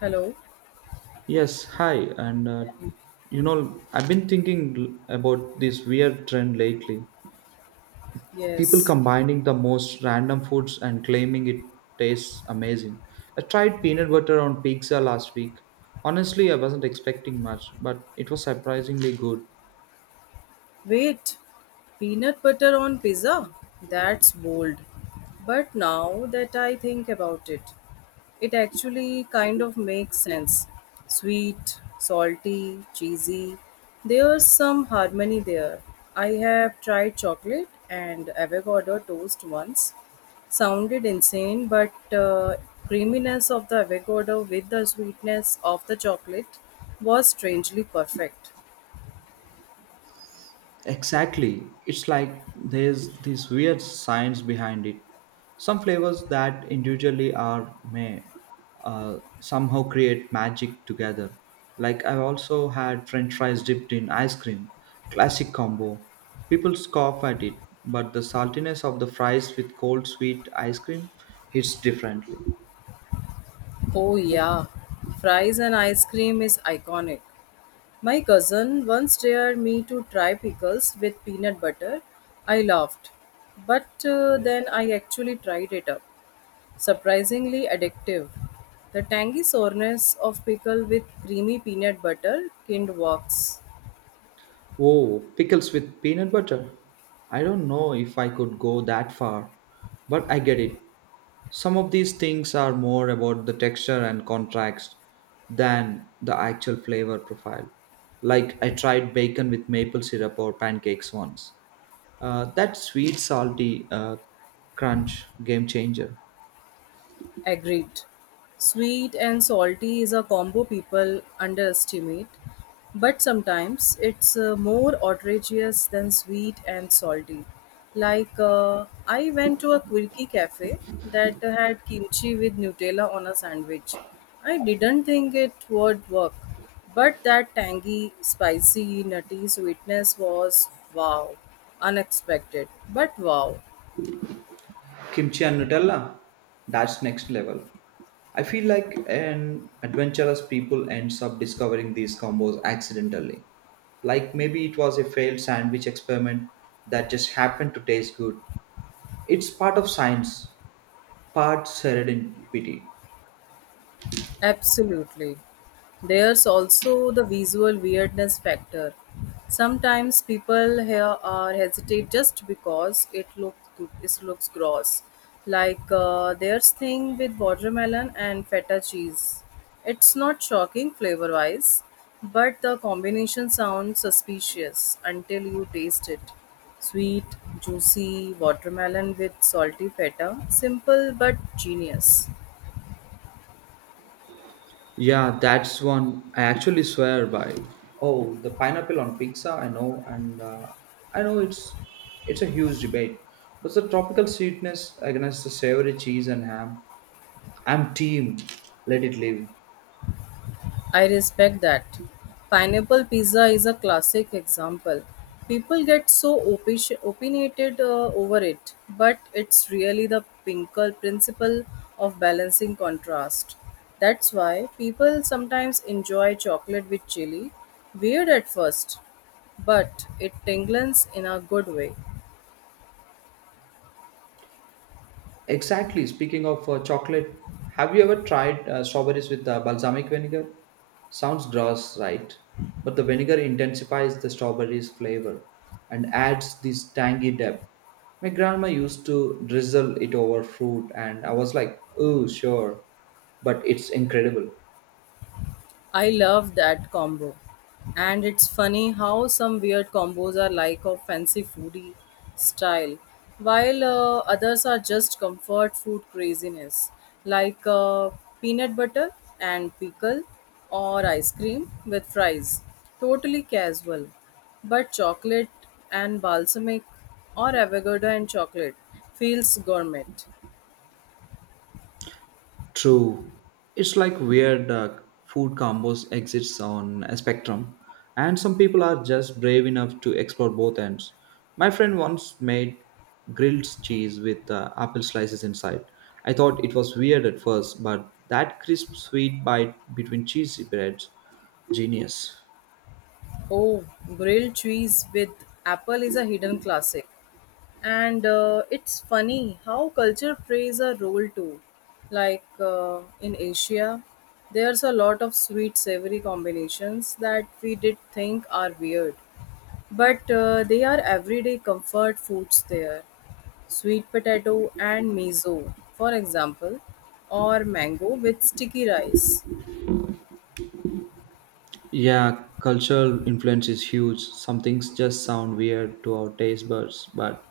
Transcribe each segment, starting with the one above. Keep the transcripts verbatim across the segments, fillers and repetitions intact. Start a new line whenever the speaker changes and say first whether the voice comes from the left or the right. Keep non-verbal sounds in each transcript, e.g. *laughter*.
left: Hello.
right: Yes, hi. And uh, you know, I've been thinking l- about this weird trend lately. People
left: Yes.
right: combining the most random foods and claiming it tastes amazing. I tried peanut butter on pizza last week. Honestly, I wasn't expecting much, but it was surprisingly good.
left: Wait. Peanut butter on pizza? That's bold. But now that I think about it, it actually kind of makes sense. Sweet, salty, cheesy. There's some harmony there. I have tried chocolate and avocado toast once. Sounded insane, but uh, creaminess of the avocado with the sweetness of the chocolate was strangely perfect.
right: Exactly. It's like there's this weird science behind it. Some flavors that individually are may uh, somehow create magic together. Like I've also had French fries dipped in ice cream, classic combo. People scoff at it, but the saltiness of the fries with cold sweet ice cream hits differently.
left: Oh, yeah. Fries and ice cream is iconic. My cousin once dared me to try pickles with peanut butter. I laughed. But uh, then I actually tried it up. Surprisingly addictive. The tangy soreness of pickle with creamy peanut butter kind works.
right: Oh, pickles with peanut butter. I don't know if I could go that far, but I get it. Some of these things are more about the texture and contrast than the actual flavor profile. Like I tried bacon with maple syrup or pancakes once. Uh, that sweet, salty, uh, crunch, game changer.
left: Agreed. Sweet and salty is a combo people underestimate, but sometimes it's uh, more outrageous than sweet and salty. Like, uh, I went to a quirky cafe that had kimchi with Nutella on a sandwich. I didn't think it would work, but that tangy, spicy, nutty sweetness was wow, unexpected, but wow.
right: Kimchi and Nutella, that's next level. I feel like an adventurous people ends up discovering these combos accidentally. Like maybe it was a failed sandwich experiment that just happened to taste good. It's part of science, part serendipity.
left: Absolutely. There's also the visual weirdness factor. Sometimes people here are hesitate just because it looks it looks gross. Like uh, there's thing with watermelon and feta cheese. It's not shocking flavor wise, but the combination sounds suspicious until you taste it. Sweet, juicy watermelon with salty feta. Simple but genius.
right: Yeah, that's one I actually swear by. Oh, the pineapple on pizza, I know, and uh, I know it's it's a huge debate. But the tropical sweetness against the savory cheese and ham, I'm team. Let it live.
left: I respect that. Pineapple pizza is a classic example. People get so opi- opinionated uh, over it, but it's really the Pinker principle of balancing contrast. That's why people sometimes enjoy chocolate with chili. Weird at first, but it tingles in a good way.
right: Exactly. Speaking of uh, chocolate, have you ever tried uh, strawberries with uh, balsamic vinegar? Sounds gross, right? But the vinegar intensifies the strawberry's flavor and adds this tangy depth. My grandma used to drizzle it over fruit, and I was like, oh, sure, but it's incredible.
left: I love that combo. And it's funny how some weird combos are like of fancy foodie style, while uh, others are just comfort food craziness, like uh, peanut butter and pickle or ice cream with fries. Totally casual. But chocolate and balsamic or avocado and chocolate feels gourmet.
right: True. It's like weird, uh, food combos exists on a spectrum, and some people are just brave enough to explore both ends. My friend once made grilled cheese with uh, apple slices inside. I thought it was weird at first, but that crisp sweet bite between cheesy breads, genius.
left: Oh, grilled cheese with apple is a hidden classic. And uh, it's funny how culture plays a role too. Like uh, in Asia, there's a lot of sweet savory combinations that we did think are weird. But uh, they are everyday comfort foods there. Sweet potato and miso, for example, or mango with sticky rice.
right: Yeah, cultural influence is huge. Some things just sound weird to our taste buds, but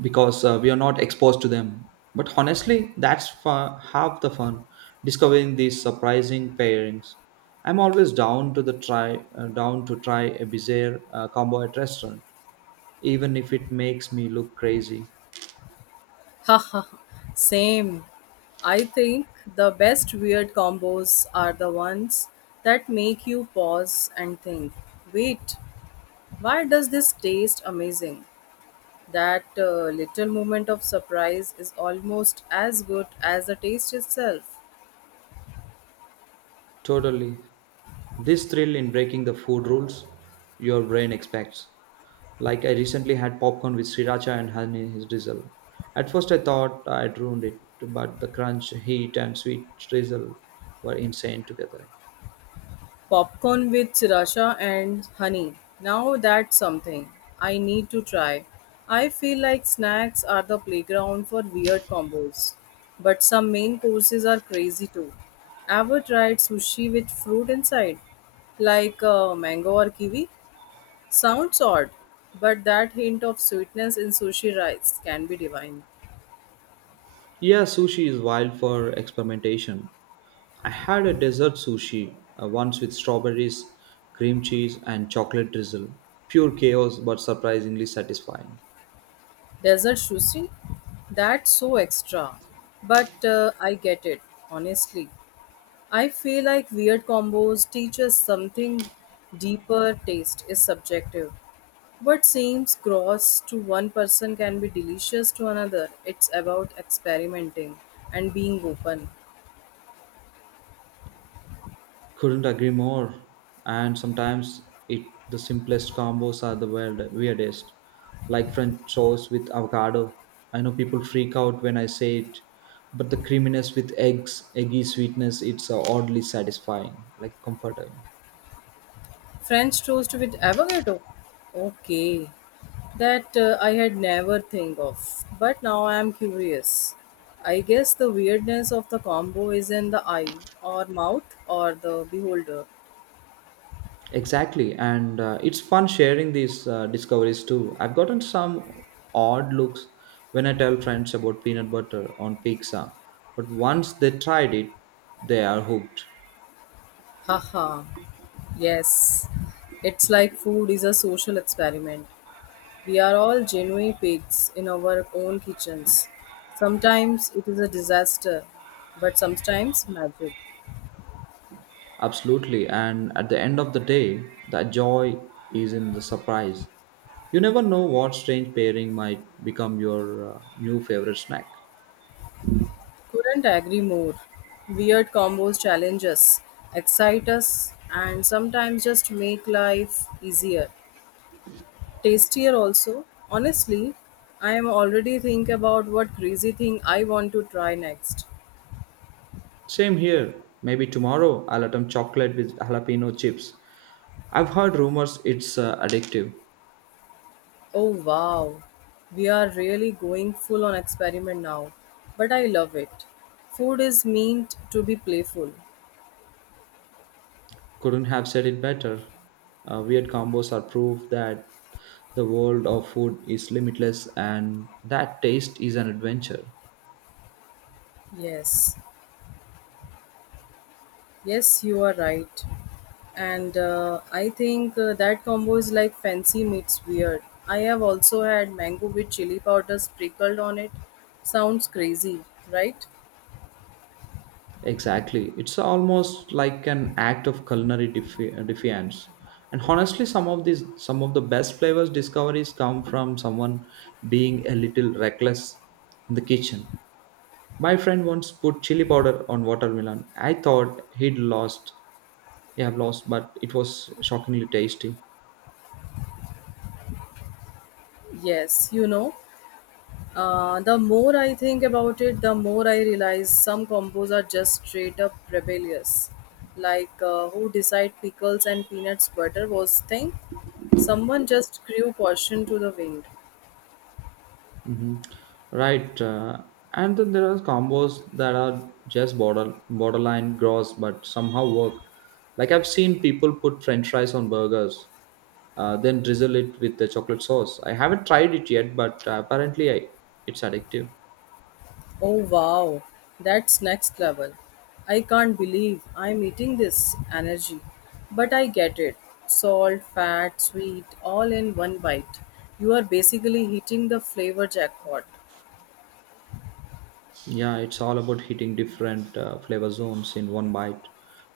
right: because uh, we are not exposed to them. But honestly, that's fa- half the fun discovering these surprising pairings. I'm always down to the try uh, down to try a bizarre uh, combo at restaurant, even if it makes me look crazy.
left: Haha, same. I think the best weird combos are the ones that make you pause and think, wait, why does this taste amazing? That uh, little moment of surprise is almost as good as the taste itself.
right: Totally. This thrill in breaking the food rules your brain expects. Like I recently had popcorn with sriracha and honey drizzle. At first I thought I'd ruined it, but the crunch, heat, and sweet drizzle were insane together.
left: Popcorn with sriracha and honey. Now that's something I need to try. I feel like snacks are the playground for weird combos, but some main courses are crazy too. Ever tried sushi with fruit inside, like uh, mango or kiwi? Sounds odd, but that hint of sweetness in sushi rice can be divine.
right: Yeah, sushi is wild for experimentation. I had a dessert sushi, uh, once with strawberries, cream cheese, and chocolate drizzle. Pure chaos, but surprisingly satisfying.
left: Desert sushi? That's so extra. But uh, I get it, honestly. I feel like weird combos teach us something deeper taste is subjective. What seems gross to one person can be delicious to another. It's about experimenting and being open.
right: Couldn't agree more. And sometimes it the simplest combos are the weird, weirdest, like French toast with avocado. I know people freak out when I say it, but the creaminess with eggs, eggy sweetness, it's uh, oddly satisfying, like comforting.
left: French toast with avocado. Okay. That uh, I had never think of, but now I am curious. I guess the weirdness of the combo is in the eye or mouth or the beholder.
right: Exactly, and uh, it's fun sharing these uh, discoveries too. I've gotten some odd looks when I tell friends about peanut butter on pizza, but once they tried it, they are hooked.
left: Haha. Yes, it's like food is a social experiment. We are all genuine pigs in our own kitchens. Sometimes it is a disaster, but sometimes magic.
right: Absolutely. And at the end of the day, that joy is in the surprise. You never know what strange pairing might become your uh, new favorite snack.
left: Couldn't agree more. Weird combos challenge us, excite us, and sometimes just make life easier. Tastier also. Honestly, I am already think about what crazy thing I want to try next.
right: Same here. Maybe tomorrow I'll attempt chocolate with jalapeno chips. I've heard rumors it's uh, addictive.
left: Oh wow, we are really going full on experiment now. But I love it. Food is meant to be playful.
right: Couldn't have said it better. Uh, weird combos are proof that the world of food is limitless and that taste is an adventure.
left: Yes, yes, you are right. And uh, I think uh, that combo is like fancy meets weird. I have also had mango with chili powder sprinkled on it. Sounds crazy, right?
right: Exactly. It's almost like an act of culinary defi- uh, defiance. And honestly, some of these, some of the best flavors discoveries come from someone being a little reckless in the kitchen. My friend once put chili powder on watermelon. I thought he'd lost, he had lost, but it was shockingly tasty.
left: Yes, you know, Uh, the more I think about it, the more I realize some combos are just straight up rebellious. Like uh, who decide pickles and peanuts butter was thing? Someone just grew caution to the wind.
right: Hmm. Right. Uh, and then there are combos that are just border borderline gross, but somehow work. Like I've seen people put French fries on burgers, uh, then drizzle it with the chocolate sauce. I haven't tried it yet, but uh, apparently I, it's addictive.
left: Oh wow, that's next level. I can't believe I'm eating this energy. But I get it. Salt, fat, sweet, all in one bite. You are basically hitting the flavor jackpot.
right: Yeah, it's all about hitting different uh, flavor zones in one bite.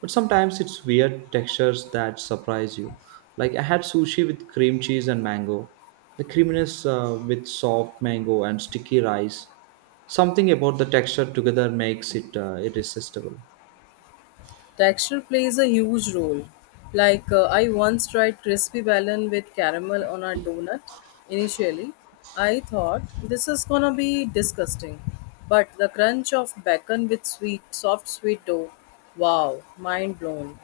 right: But sometimes it's weird textures that surprise you. Like I had sushi with cream cheese and mango, the creaminess uh, with soft mango and sticky rice. Something about the texture together makes it uh, irresistible.
left: Texture plays a huge role. Like uh, I once tried crispy ballon with caramel on a donut. Initially, I thought this is gonna be disgusting, but the crunch of bacon with sweet, soft sweet dough, wow, mind blown.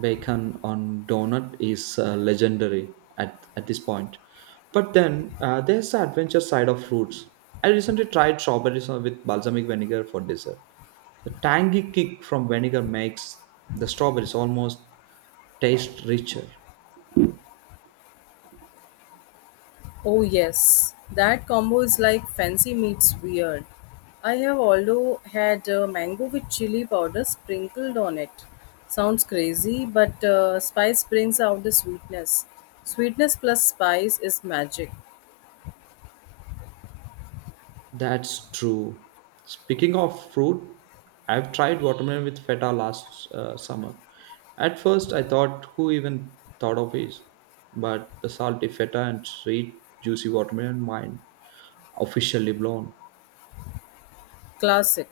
right: Bacon on donut is uh, legendary at, at this point. But then uh, there's the adventure side of fruits. I recently tried strawberries with balsamic vinegar for dessert. The tangy kick from vinegar makes the strawberries almost taste richer.
left: Oh yes, that combo is like fancy meets weird. I have also had uh, mango with chili powder sprinkled on it. Sounds crazy, but uh, spice brings out the sweetness. Sweetness plus spice is magic,
right: That's true. Speaking of fruit, I've tried watermelon with feta last uh, summer. At first, I thought, who even thought of it? But the salty feta and sweet, juicy watermelon, mind officially blown.
left: classic.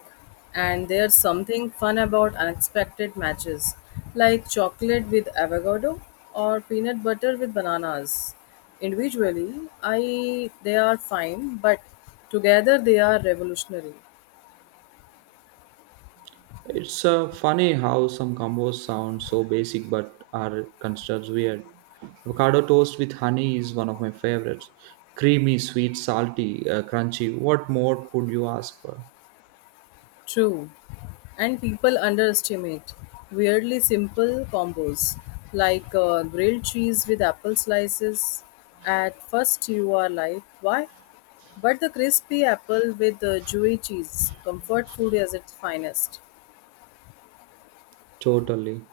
left: And there's something fun about unexpected matches, like chocolate with avocado or peanut butter with bananas. Individually, I they are fine, but together they are revolutionary.
right: It's uh, funny how some combos sound so basic but are considered weird. Avocado toast with honey is one of my favorites. Creamy, sweet, salty, uh, crunchy. What more could you ask for?
left: True. And people underestimate weirdly simple combos like uh, grilled cheese with apple slices. At first, you are like, why? But the crispy apple with the chewy cheese, comfort food as its finest.
right: Totally.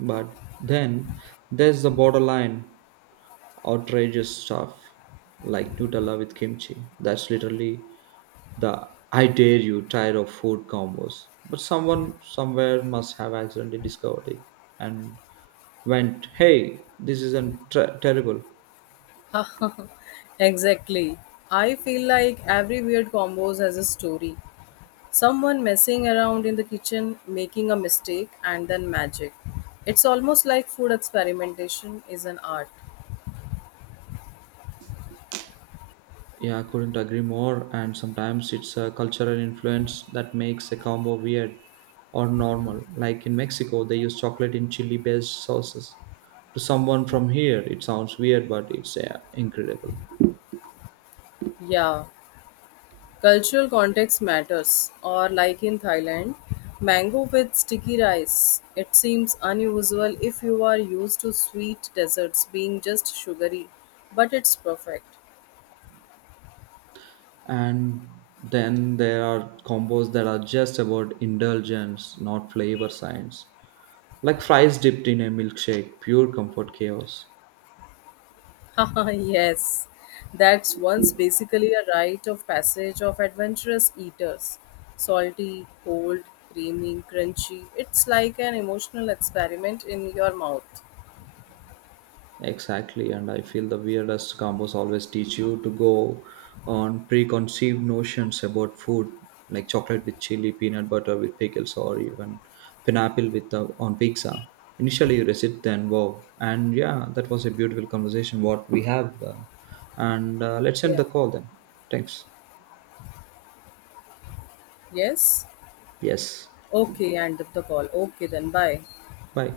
right: But then there's the borderline outrageous stuff like Nutella with kimchi. That's literally the I dare you tired of food combos. But someone somewhere must have accidentally discovered it and went, hey, this isn't ter- terrible.
left: *laughs* exactly. I feel like every weird combos has a story. Someone messing around in the kitchen, making a mistake, and then magic. It's almost like food experimentation is an art.
right: Yeah, I couldn't agree more. And sometimes it's a cultural influence that makes a combo weird or normal. Like in Mexico, they use chocolate in chili based sauces. To someone from here, it sounds weird, but it's yeah, incredible.
left: Yeah, cultural context matters. Or, like in Thailand, mango with sticky rice. It seems unusual if you are used to sweet desserts being just sugary, but it's perfect.
right: And then there are combos that are just about indulgence, not flavor science. Like fries dipped in a milkshake, pure comfort chaos.
left: *laughs* Haha, yes. That's once basically a rite of passage of adventurous eaters. Salty, cold, creamy, crunchy. It's like an emotional experiment in your mouth.
right: Exactly, and I feel the weirdest combos always teach you to go on preconceived notions about food, like chocolate with chili, peanut butter with pickles, or even pineapple with the, on pizza. Initially, you resist, then wow, and yeah, that was a beautiful conversation. What we have, uh, and uh, let's end the
left: Yeah.
right: call then. Thanks.
left: Yes?
right: Yes.
left: Okay, end of the call. Okay, then bye.
right: Bye.